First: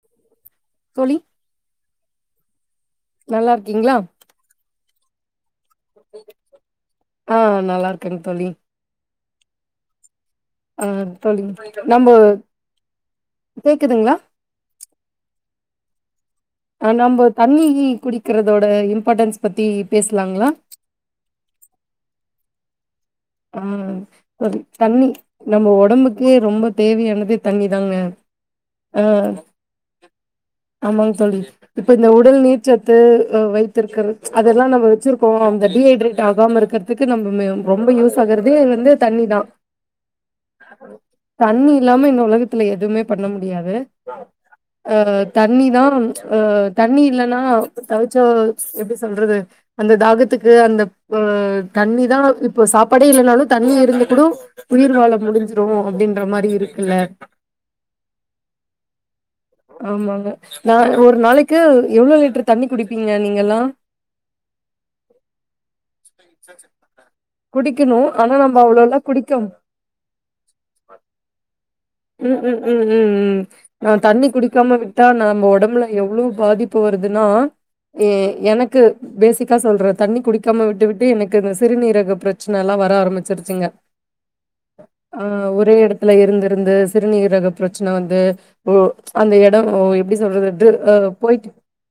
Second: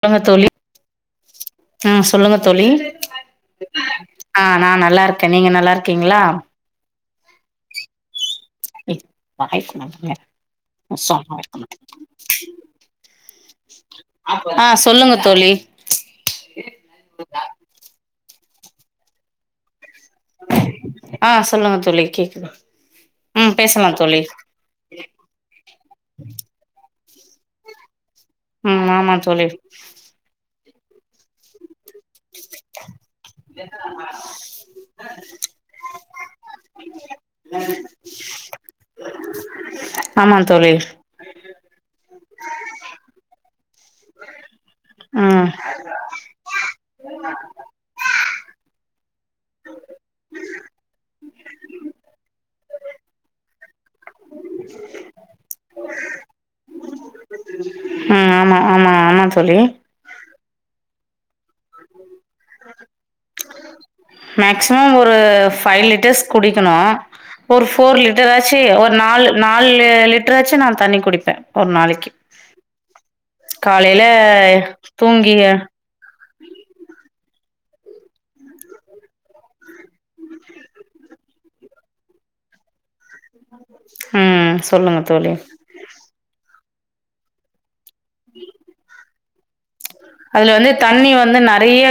சொல்லுங்க தோழி தோழி ஆ சொல்லுங்க தோழி நல்லா இருக்கீங்களா ஆ நா நல்லா இருக்கே நீங்க நல்லா இருக்கீங்களா? ஆ நல்லா இருக்கேங் தோழி ஆ தோழி நம்ப கேக்குதுங்களா ஆ சொல்லுங்க தோழி [inaudible] ஆ நம்ப தண்ணி குடி க்கிறதோட இம்பாட்டன்ஸ் பத்தி பேசலாங்களா ஆ சொல்லுங்க தோழி கேக்குது ம் ஆ பேசலா தோழி செரி தண்ணி நம்ம ஒடம்புக்கே ரொம்ப தேவையான து தண்ணிதாங்க ம் ஆமா தோழி ஆமாங் தோழி இப்ப இந்த உடல் நீர்ச்சத்து ஆ வைத்திருக்கறது அதெல்லா நம்ம வச்சிருக்கோ அந்த டீஹைட்ரேட் ஆகாம இருக்கிறதுக்கு நம்ம ம ரொம்ப யூஸ் [unintelligible] வந்து தண்ணிதா ஆமா தோழி இல்லாம இந்த உலகத்துல எதுமே பண்ண முடியாது ஆ ம் தண்ணிதா ஆ தண்ணி இல்லன்னா தவச்ச எப்பிடி சொல்றது அந்த தாகத்துக்கு அந்த தண்ணிதா இப்போ சாப் ப்பாடே இல்லனாலு தண்ணிய இருந்து கூடு உயிர் வாழ முடிஞ்சிரு அப்பிடின்ற மாரி இருக்குல்ல ம் ஆமா ஆமா சொல்லி ஆமாங்க நா ஒரு நாளைக்கு எவ்வளவு லிட்டர் தண்ணி குடிப்பீங்க நீங்க எல்லா மேக்சிமம் ஒரு ஃபை லிட்டர்ஸ் குடிக்கணு ஒரு ஃபோர் குடிக்கணு ஆனா நம்ம லிட்டராச்சி ஒரு அவ்ளோல்லா நாலு குடிக்க நாலு லிட்டராச்சு நா தண்ணி குடிப்பே ஒரு நாலு ம் ம் ம் ம் ம் நா தண்ணி குடிக்காம விட்டா தூங்கி நம்ம ஒடம்புல எவ்ளு பாதிப்பு வருதுன்னா ஏ எனக்கு பேசிக்கா சொல்ற தண்ணி குடிக்காம விட்டுவிட்டு எனக் க்கன இந்த சிறுநீரக பிரச்சனல்லா வர ஆரம்மி ச்சரிச்சிங்க ம் சொல்லுங்க ஆ தோழி ஒரே எடத்துல இருந்து இருந்து சிறுநீரகப் பிர ச்சனா வந்து ஓ அந்த எடோ ஓப் அதுல வந்து தண்ணி வந்து நெறைய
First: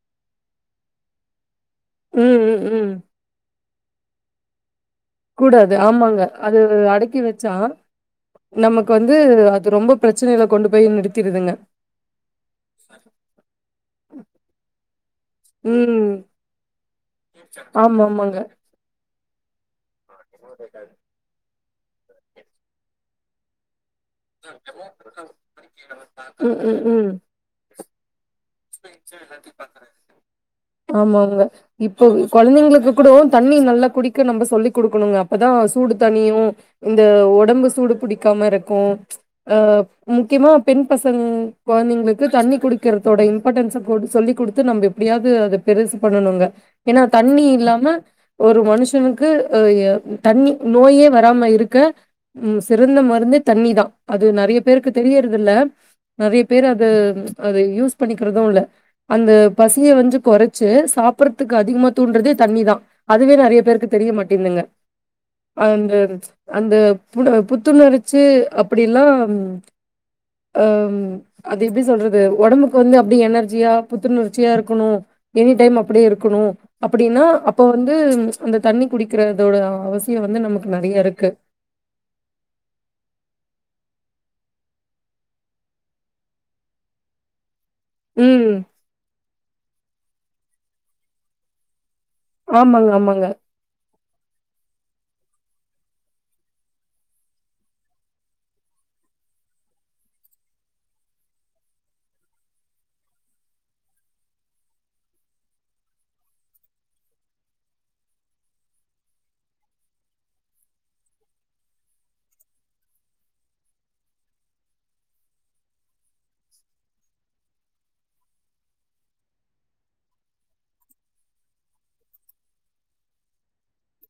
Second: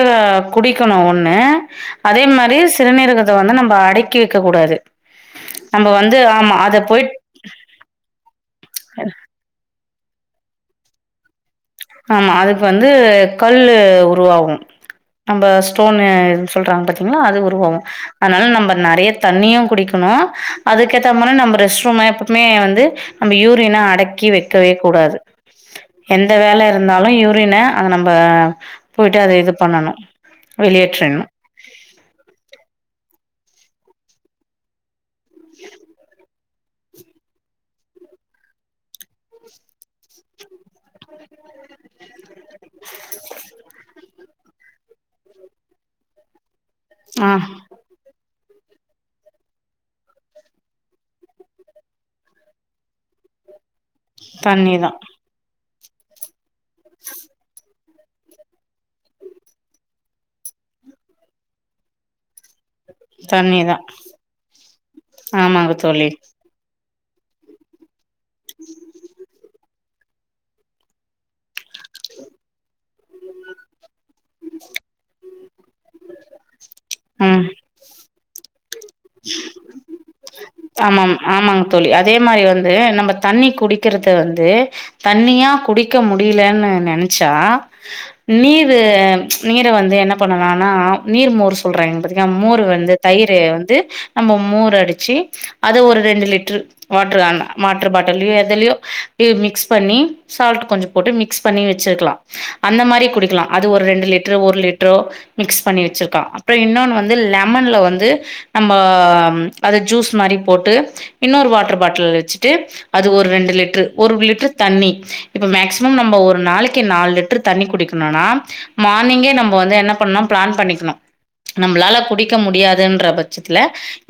குடிக்கணு ஒண்ணு அதே ம் மாரி ம் ம் சிறுநீரகத்த வந்து நம்ம அடக்கி வைக்க கூடாது கூடாது நம்ப வந்து ஆமாங்க ஆமா அது அத போயிட் அடக்கி வச்சா நமக்கு வந்து அது ரொம்ப பிரச்சனையில கொண்டு போய் நிறுத்திருதுங்க ஆமா அதுக்கு வந்து கல்லு உருவாவு நம்ம ஸ்டோன்னு ம் எ சொல்றாங்க பாத்தீங்களா அது உருவாவு ஆமாமாங்க அனால நம்ம நெறைய தண்ணியு குடிக்கணு அதுக்கத்த மாரி நம்ம ரெஸ் ப்பவுமே ப்ப்மே வந்து நம்ம யூரியனா அடக் ம் ம் ம் ருந்தாலு யூரின அத நம்ப போயிட்டு அத இது பண்ணணும். வெளியேற்றணும். ஆமாங்க இப்போ கொழந்தைங்களுக்கு கூடோ தண்ணி நல்லா குடிக்க நம்ப சொல்லி குடுக்கணுங்க ப்பதா சூடு தனியு இந்த ஒடம்பு சூடு புடிக்காம இருக்கு அ முக்கியமா பெண் பசங் கொழந்தைங்களுக் க்கு தண்ணி குடிக்கிறத தொடைன் ஓடு சொல்லி் குடுத்து நம்ம எப்பிடியாது அத பெருசு பண்ணனுங்க ஏன்னா ஆ தண்ணி இல்லாம ஒரு மனுஷனுக்கு தண்ணி நோயே வராம இருக்க சிறந்த மருந்தே தண்ணிதா அது நெறைய தண்ணி பேருக்கு தான். தெரியிறது இல்ல நெறைய பேரு அது அது யூஸ் பண்ணிக்கிறது இல்ல அந்த பசிய வந்து கொறச்சு சாப்புறதுக்கு அதிகமா தூன்றதே தண்ணிதா அதுவே நெறைய தண்ணி தான். பேருக்கு தெரிய மாட்டேங்குதுங்க ஆமாங்க அந்த தோழி அந்த புட புத்துணர்ச் ச்சு அப்டிலாம் ஓம் அது எப்டி சொல்றது ஒடம்புக் க்கு வந்து அப்டி எனர்ஜியா புத்துணர்ச்சியா இருக்கணு எனி டைம் அப்டியே இருக்குணு அப்டின்னா ம் அப்போ வந்து அந்த தண்ணி குடிக்கறதோட அவசியோ ஆமாம் ஆமாங்க தோழி அதே மாதிரி வந்து நம்ம தண்ணி குடிக் க்கிறது வந்து தண்ணியா குடிக்க முடியலன் நெனச்சா ம் நீரு நீர வந்து என்னப் பண்ணலான்னா நீர் மோர் சொல்றாங்க பாத்தீங் மோர் ஆமாங்க வந்து ஆமாங்க தயிரு வந்து நம்ம மோர் அடுச் ச்சு அது ஒரு ரெண்டு லிட்ரு வாட்ரு வாட்ரு பாட்டல்லயோ எதுலயோ மிக்ஸ் பண்ணி சால்ட் கொஞ்சோ போட்டு மிக்ஸ் பண்ணி வெச்சுக்கலா அந்த மாரி குடிக்கலா அது ஒரு ரெண்டு லிட்ரு ஒரு லிட்ரோ மிக்ஸ் பண்ணி வெச்சுருக்கா அப்புறோ இன்னொன்னு வந்து லெமன்ல வந்து நம்ம அது ஜூஸ் ட்டு மாரி போட்டு இன்னொரு வாட்ரு பாட்டுல் வெச்சுட்டு அது ஒரு ரெண்டு லிட்ரு ஒரு லிட்ரு தண்ணி இப்போ மேக்ஸிமம் நம்ப ஒரு நாளைக்கு நாலு லிட்ரு தண்ணி குடிக்கணுன்னா மார்னிங்கே நம்ம வந்து என்ன பண்னு பிளேன் பண்ணிக்கணு நம்மளால குடிக்க முடியாதுன்ற பட்சத்துல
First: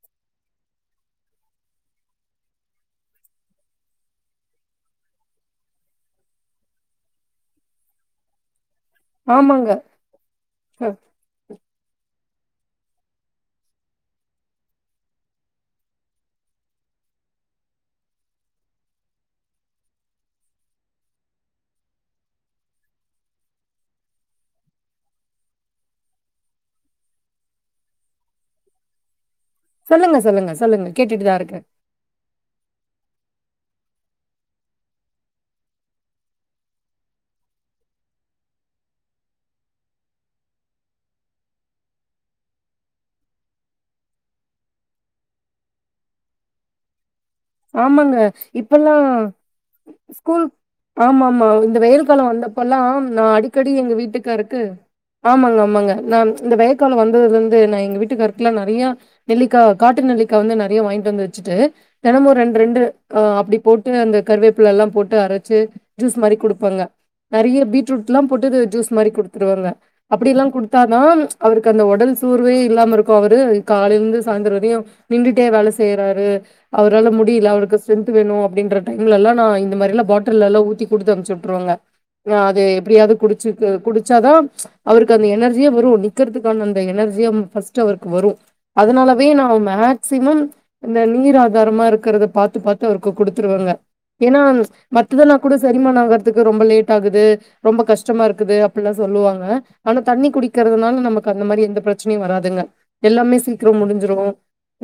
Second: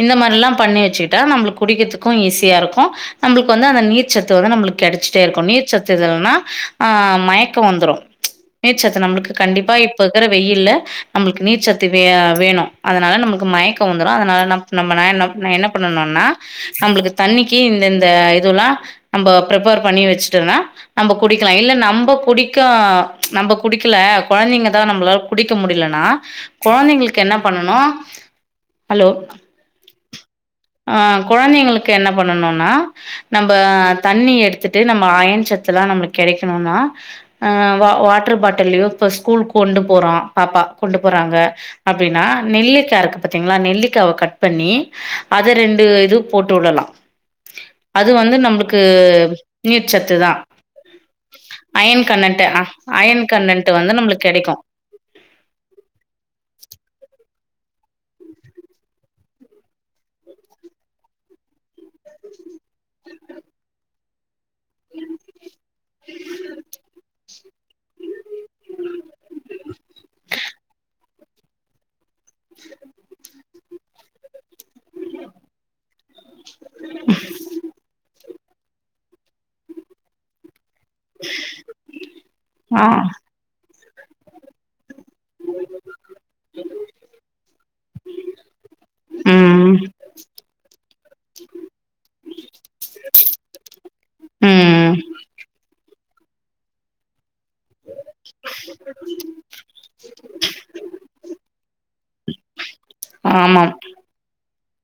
இந்த மாரில்லாம் பண்ணி வெ ச்சுட்டா நம்மளுக்கு குடிக்குறதுக்கு ஈஸியா இருக்கு நம்மளுக்கு வந்து அந்த நீர்ச்சத்து வந்து நம்மளுக்கு கெடச்சுட்டே இருக்கு நீர்ச்சத்து இல்லனா அ மயக்கோ வந்துரு நீர்ச்சத்து நம்மளுக்கு ஆமாங்க கண்டிப்பா இப்போ இருக்குற வெயில்ல அ நம்மளுக்கு நீர்ச்சத்து வே வேணு அதனால நமக்கு மயக்கோ வந்துரு அதனால நம் நம்ம என்ன பண்ணனுன்னா நம்மளுக்கு தண்ணிக்கு இந்த இந்த இதுல்லா நம்ம பிரிப்பர் பண்ணி வெச்சுட்டோம்னா நம்ம குடிக்கலா இல்ல நம்ம குடிக்க நம்ப குடிக்கல கொழந்தைங்கதா நம்மளால குடிக்க முடிலன்னா கொழந்தைங்களுக்கு என்ன பண்ணனு ஹலோ சொல்லுங்க சொல்லுங்க சொல்லுங்க ஆ கேட்டுட்டுதா இருக்கே கொழந்தைங்களுக்கு என்ன பண்ணனுன்னா நம்ப தண்ணி எடுத்துட்டு நம்ம அயன்ச்சத்துலா நம்மளுக்கு கெடைக்கணுன்னா அ வாட்ரு பாட்டுலயோ இப்ப ஸ்கூல் கொண்டு போறா பாப்பா கொண்டு போறாங்க அப்டின்னா நெல்லிக்கா இருக்கு பாத்தீங்களா நெல்லிக்காவ கட் பண்ணி அத ரெண்டு இது போட்டு உடலா ஆமாங்க இப்பல்லா நீர்ச்சத்து தான். ஸ்கூல் ஆமா ஆமா இந்த அயன் வெயில் காலோ கண்டன்ட் அ வந்தப்பலா நா அயன் அடிக்கடி கண்டன்ட் எங்க வந்து நம்மளுக்கு வீட்டுக்காருக்கு கெடைக்கும். ஆமாங்க ஆமாங்க நா இந்த வெயில் காலோ வந்ததுலிருந் து நா எங்க வீட்டுக்காருக்கு எல்லா நெறையா நெல்லிக்காவ காட்டு நெல்லிக்கா நெறையா வாங்கிட்டு வந்து வெச்சுட்டு தெனமு ரெண்ரெண்டு அ அப்டி போட்டு அந்த கருவேப்புள எல்லாம் போட்டு அரச்சு ஜூஸ் மாரி குடுப்பங்க நெறைய பீட்ரூட் எல்லாம் போட்டுது ஜூஸ் மாரி குடுத்துட்டு வருவ அப்டியெல்லா குடுத்தாதா அவருக்கு அந்த ஒடல் சோர்வே இல்லாம இருக்கு அவரு காலைல இருந்து சாயிந்துரோ வரையு நின்டுட்டே வேல செய்யறாரு அவரால முடியல அவருக்கு ஸ்ட்ரென்த் வேணு அப்படி என்ற டைம்லா நா இந்த மாரி பாட்டில்ல எல்லா ஊத்தி கொடுத்து அனுப்பிச்சி விட்டுருவாங்க அ அது ஆ எப்படியாவது குடிச்சுக்க குடிச் ஜாதம் அவருக்கு அந்த எனர்ஜியே வரும் நிக்கறுத்துக்கான அந்த எனர்ஜியா பர்ஸ்ட் அவருக்கு வரும் அதனாலே தா நா ம் மேக்ஸிமம் அந்த நீராவி தர்மா இருக் இருக்கிறது பார்த்து பார்த்து அவருக்கு கொடுத்துருவாங்க ஏன்னா ம் மத்ததுனா கூட சரி திருமண ஆகுறதுக்கு ரொம்ப லேட் ஆகுது ரொம்ப கஷ்டமா இருக்குது அப்படிலா சொல்லுவாங்க ஆனா தண்ணி குடிக்கிறதுனால நமக்கு அந்த மாரி எந்த பிரச்சனையும் வராதுங்க எல்லாமே ஆமாம். சீக்கிரம் முடிஞ்சிடு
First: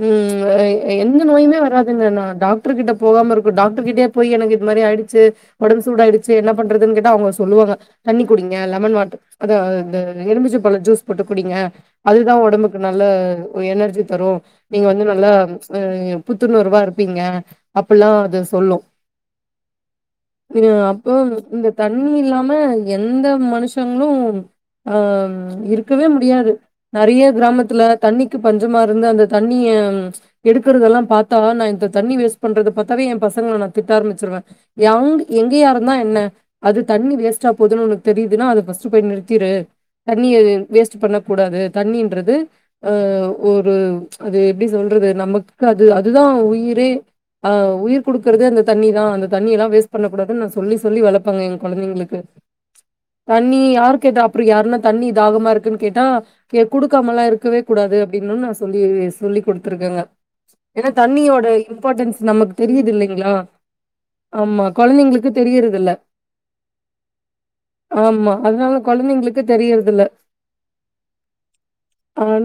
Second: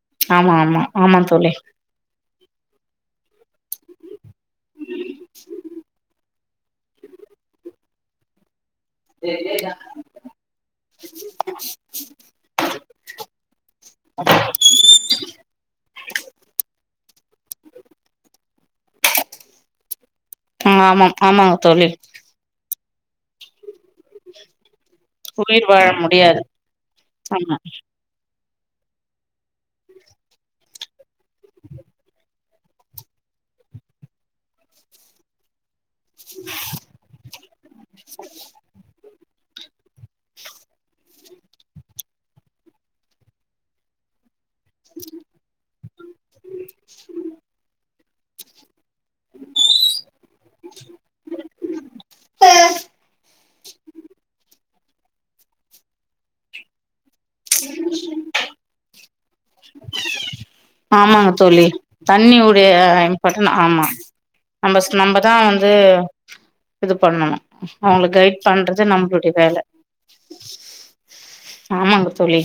ம் ஆமா ஆமா ஆமா எந்த தோழி. நோயுமே வராதுங்க நா டாக் டாக்டர் கிட்ட போகாம இருக்கு டாக்டர் கிட்டயே போய் எனக்கு இது மாரி ஆயிடுச்சு உடம்பு சூட ஆயிச்சு சேரி என்ன பண்றதுன்னு கேட்டா அவங்க சொல்லுவாங்க தண்ணி குடிங்க லெமன் வாட்டர் அத இந்த லெமன் எலுமிச்சம்பழம் ஜூஸ் போட்டு குடிங்க அதுதான் உடம்புக்கு நல்லா எனர்ஜி தரும் நீங்க வந்து நல்லா ஆ புத்துணர்வா இருப்பீங்க அப்படியெல்லா அது சொல்லு அ அப்போ ஆமாம் இந்த ஆமாங்க இந்த தோழி. தண்ணி இல்லாம எந்த மனுஷங்களு ஆ உயிர் வாழ இருக்கவே முடியாது நெறைய ஆமா. கிராமத்துல தண்ணி க்கு பஞ்சமா இருந்து அந்த தண்ணிய எடுக்கறதெல்லா பாத்தா நா இந்த தண்ணி வேஸ்ட் பண்றது பார்த்தாவே எ பசங்களை நா திட்ட ஆம்பிச்சிருவேன்ங்க எவங் எங்கயா நா என்ன அது தண்ணி வேஸ்ட் போகுதுக்கு தெரியதுனா அது ஃபர்ஸ்ட் போய் நிறு திரு தண்ணி வேஸ்ட் பண்ணக்கூடாது தண்ணின்றதே ஆ ஒரு அது எப்படி சொல்றது நமக்குத அதுதா உயிரே ஆ உயிர் கொடுக்குறது அந்த தண்ணி தா அந்த தண்ணி எல்லா வேஸ்ட் பண்ணக்கூடாது சொல்லி சொல்லி வளர்பங்க கொழந்தைங்களுக்கு தண்ணி யாரு கேட்ட அறம் யாருன தண்ணி தாகம இருக்குன்னு கேட்டா கொடு கொடுக்காமலா இருக்கவே கூடாது அப்படின்னு நா சொல்லே சொல்லி கொடுத்துருக்கங்க ஆமாங்க தோழி தண்ணியுடைய இல்லைங்களா? இம்பார்ட்டன் ஆமா ஆமா. நம்ம கொழந்தைங்களுக்கு நம்மதான் வந்து தெரியறதில்ல. இது பண்ணணும் அவங்க ஆமா. கைட் அதனால பண்றது நம்மளுடைய கொழந்தைங்களுக்கு வேலை தெரியறதில்ல. ஆமாங்க தோழி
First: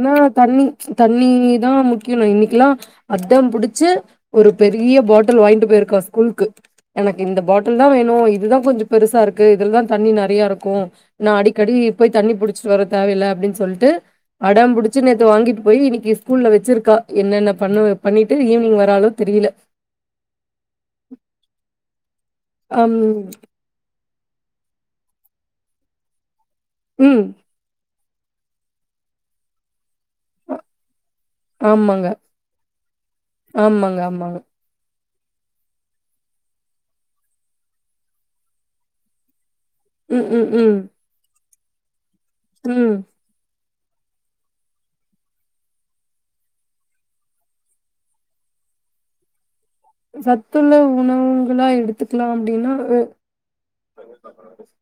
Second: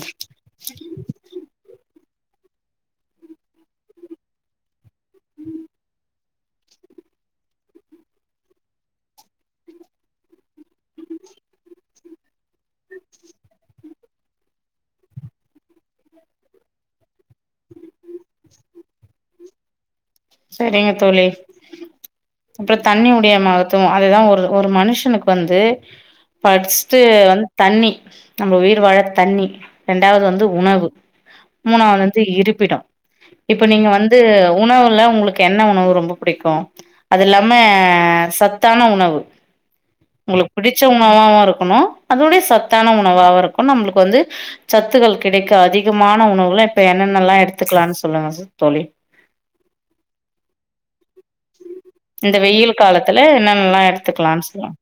முக்கியம் இன்னைக்குெல்லாம் அடம் புடிச்சு ஒரு பெ பெரிய பாட்டில் வாங்கிட்டு போயிருக்கா ஸ்கூலுக்கு எனக்கு இந்த பாட்டில் தான் வேணும் இதுதான் கொஞ்சம் பெருசா இருக்கு இதுல தான் தண்ணி நிறையா இருக்கும் நான் அடிக்கடி போய் தண்ணி புிடிச்சிட்டு வர தேவையில்லை அப்படின்னு சொல்லிட்டு அடம் பிடிச்சு நேற்று வாங்கிட்டு போய் இன்னைக்கு ஸ்கூல்ல வச்சிருக்கா என்னென்ன பண்றா பண்ணிட்டு ஈவினிங் வரானு தெரியல செரிங்க தோழி அப்புறம் அம் தண்ணி முடியமாகத்தும் அதுதான் ஒரு ஒரு மனுஷனுக்கு வந்து பர்ஸ்ட்டு ம் வந்து தண்ணி நம்ம உயிர் வாழ தண்ணி இரண்டாவது வந்து உணவு மூணாவது ஆமாங்க வந்து இருப்பிடம் இப்ப நீங்க ஆமாங்க வந்து ஆமாங்க உணவு உங்களுக்கு என்ன உணவு ரொம்ப பிடிக்கும் அது இல்லாம சத்தான உணவு ம் ம் உங்களுக்கு ம் பிடிச்ச உணவா இருக்கும் ஹலோ அதோடைய சத்தான ம் உணவாக இருக்கும் நம்மளுக்கு வந்து சத்துகள் கிடைக்கும் அதிகமான உணவுலாம் இப்ப என்னென்னல்லாம் எடுத்துக்கலாம்னு சொல்லுங்க தோழி சத்துள்ள உணவுங்களா எடுத்துக்கலாம் இந்த அப்படின்னா வெயில் காலத்துல என்னென்னல்லா எடுத்துக்கலான்னு சொல்லுங்க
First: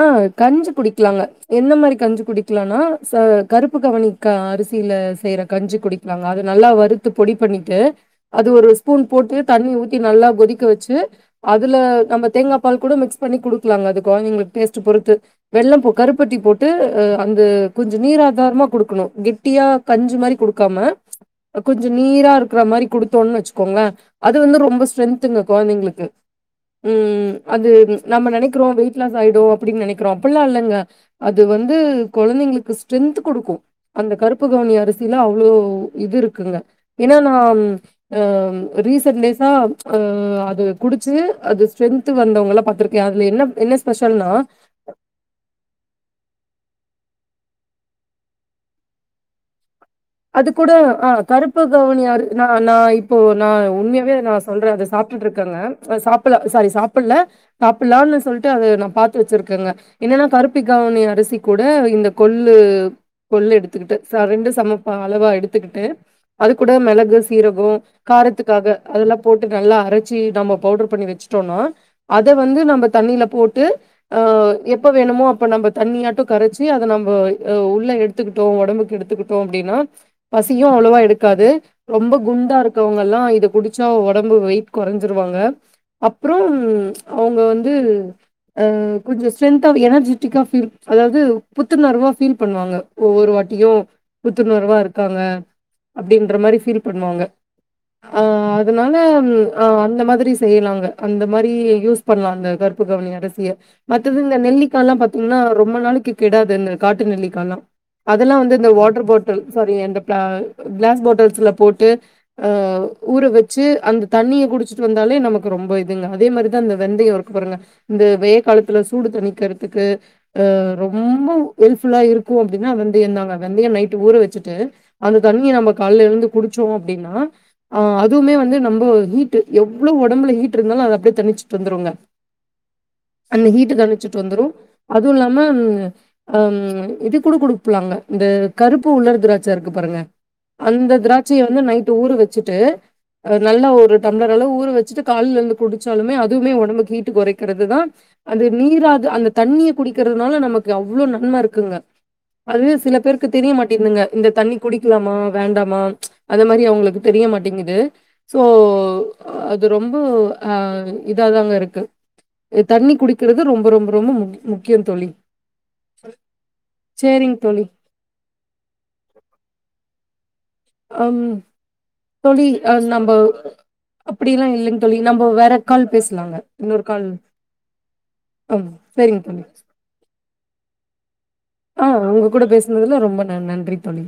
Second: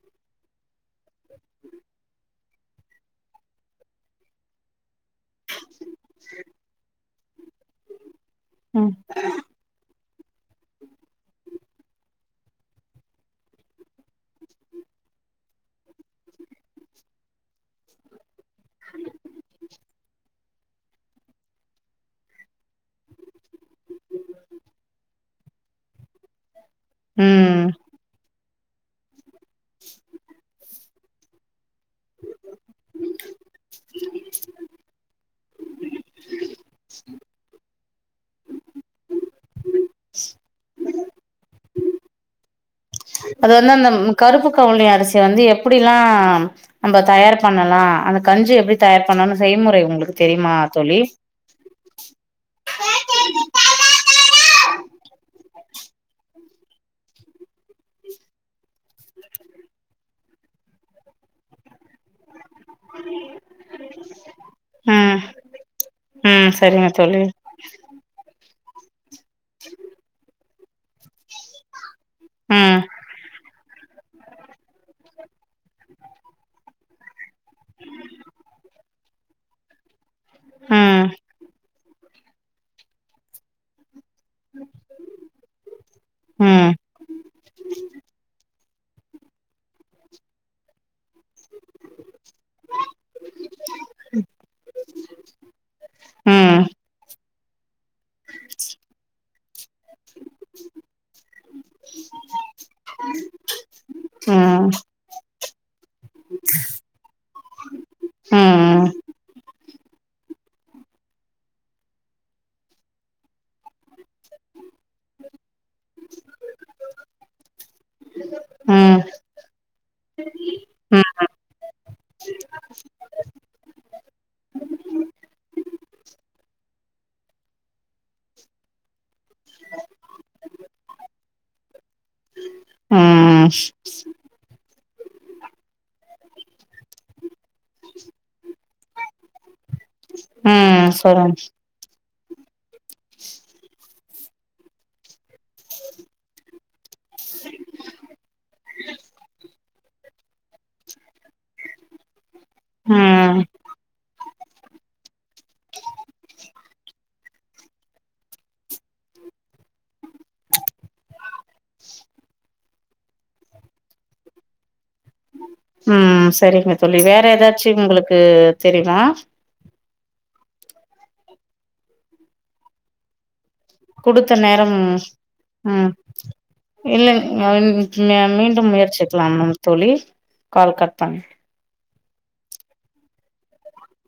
ஆஹ் கஞ்சி குடி குடிக்கலாங்க என்ன மாதிரி கஞ்சி குடிக்கலானா ச கருப்பு கவனி அரிசியில செய்யற கஞ்சி குடிக்கலாங்க அதை நல்லா வறுத்து பொடி பண்ணிட்டு அது ஒரு ம் ஸ்பூன் போட்டு தண்ணி ஊ நல்லா கொதிக்க வச்சு அதுல நம்ம தேங்காய் பால் கூட மிக்ஸ் பண்ணி குடுக்கலாங்க அது குழந்தைங்களுக் டேஸ்ட்ட் பொறுத்து வெல்லம் கருப்பட்டி போட்டு அந்த கொஞ்சம் நீராதாரமா குடுக்கணும் கெட்டியா கஞ்சு மாதிரி குடுக்காம கொஞ்சம் நீரா இருக்கற மாதிரி குடுத்தோம்னு வச்சுக்கோங்களேன் அது வந்து ரொம்ப ஸ்ட்ரென்துங்க குழந்தைங்களுக்கு உம் ம் அது நம்ம நினைக்க வெயிட் லாஸ் ஆயிடும் அப்படின்னு நினைக்கிறோம் அதெல்லாம் இல்லங்க அது வந்து குழந்தைங்களுக்கு ஸ்ட்ரென்த் கொடுக்கும் அந்த கருப்பு கவனி அரிசியில அவ்ளோ இது இருக்குங்க ஏன்னா நான் ரீசன் டேஸ் ஆ அது குடிச்சு அது ஸ்ட்ரென்த் வந்தவங்கள பாத்து அது வந்து அந்த கருப்பு கவுனி அரிசி வந்து எப்படிலாம் நம்ம தயார் பண்ணலாம் அந்த கஞ்சி எப்படி தயார் பண்ணும்னு செய்முறை உங்களுக்கு அது தெரியுமா கூட தோழி ஆஹ் கருப்பு கவனியரு நா நான் இப்போ நான் உண்மையாவே நான் சொல்றேன் அதை சாப்பிட்டுட்டு இருக்காங்க ஆ சாப்பில்ல சாரி சாப்பிட்ல சாப்பிட்லான்னு சொல்ட்டு அது நா பாத்து வச்சிருக்கேங்க என்னன்னா கருப்பி கவுனி அரிசி கூட இந்த கொ ள்ளு கொள்ளு எடுத்துக்கிட்டு ஃப்ர ரெண்டு சம பா ம் அளவா எடுத்துக்கிட்டு ம் அது கூட சரிங்க மெளகு தோழி சீரகோ கார த்துக்காக அதெல்லா போட்டு நல்லா அரைச்சி நம்ம பவுடர் பண்ணி வச்சுட்டோன்னா அத வந்து ம் நம்ம தண்ணில போட்டு ஆ எப்ப வேணுமோ அப்ப நம்ப தண்ணியாட்டோ கரைச்சு அத நம்போ ஆ உள்ள எடுத்துக்கிட்டோ ஒடம்புக்கு எடுத்துக்கிட்டோ அப்பி அப்டினா பசியு அவ்ளவா ம் எடுக்காது ரொம்ப குண்டா இருக்கவங்கல்லா இத குடிச்சா ஒ டம்பு வெயிட் கொறைஞ்சிருவாங்க அப்புறோ ம் அவங்க வந்து ஆ கொஞ்ச ஸ்ட்ரென்த்தா அது எனர்ஜெட்டிக்கா ஃபீல் அதாவது புத்துணர்வா ஃபீல் பண்ணுவாங்க ஒவ்வொரு வாட்டியு புத்துணர்வா இருக்காங்க அப்டின்ற மாரி ம் ஃபீல் பண்ணுவாங்க ஆ அதனால ம் ஆ அந்த மாதிரி செய்யலாங்க அந்த மாரி யூஸ் பண்லா அந்த கருப்பு கவுனி அரிசிய மத்தது இந்த ம் நெல்லிக்கா எல்லா பாத்தீங்கன்னா ரொம்ப நாளைக்கி கெடாது இந்த காட்டு நெல்லிக்கா எல்லா ம் அதெல்லா வந்து இந்த வாட் ம் பாட்டல் சாரி அந்த பிளா கிளாஸ் பாட்டல்ஸ்ல போட்டு ஆ ஊற வச்சு அந்த தண்ணிய குடிச் சு வந்தாலே நமக்கு ரொம்ப இதுங்க அதே மாரிதா இந்த வெந்தயோ இருக்கு பாருங்க இந்த வெய்ய காலத்துல சூடு தணிக்கிறதுக்கு ஆ ம் ம் ரொம்ப ஹெல்ப் ஃபுல்லா இருக்கு அப்டின்னா வெந்தயோந்தாங்க வெந்தயோ நைட் வச்சுட்டு அந்த தண்ணிய நம்ம காலைல எழுந்து குடிச்சோ க்கு அப்டின்னா ஆ அதுமே வந்து நம்போ ஹீ ட்டு எவ்ளோ ஒடம்புல ஹீட் இருந்தாலு அத அப்டியே தணிச்சுட்டு வந்துருங்க அந்த ம் ஹீட்ட தணிச்சுட்டு வந்துரு அது இல்லாம ம் அம் இது கூட குடு ப்பலாங்க இந்த ப்ப உலர் திராட்ச இருக்கு பாருங்க ம் அந்த சொல்லுங்க திராட்சய வந்து நைட்டு ஊற வச்சுட்டு ஆ நல்லா ஒரு டம்ளர் அளவு ஊற வச்சுட்டு காலைல எழுந்து குடிச்சாலுமே அதுவுமே ஒடம்பு ஹீட்டு கொறைக்கிறதுதா அந்த நீராது அந்த தண்ணிய குடிக்கிறதுனால நமக்கு அவ்ளோ நன்ம இருக்குங்க அதுவே சில பேர் க்கு ம் தெரிய மாட்டேதுங்க இந்த தண்ணி குடிக்கலாமா வேண்டாமா அது மாரி அவங்களுக்கு தெரிய மாட் டேங்குது சோ அது ரொம்ப ஆ இதாதாங்க இருக்கு அ தண்ணி குடிக்கிறது ரொம்ப ரொம்ப ரொம்ப முக் முக்கியோந் தோழி ம் சரிங்க தோழி வேற சரிங்க தோழி. ஏதாச்சு உங்களுக் கு தெரியுமா அம் தோழி அ நம்ப குடுத்த அப்படிலாம் நேரம் இல்லைங்க தோழி. நம்ப வேற ம் கால் பேசலாங்க. இன்னொரு கால். இல்ல மீண்டும் ஆமா. சரிங்க முயற்சிக்கலாம்ங்க தோழி கால் கட் பண்ணு ஆ உங்க கூட பேசுனதுல ரொம்ப ந நன்றி தோழி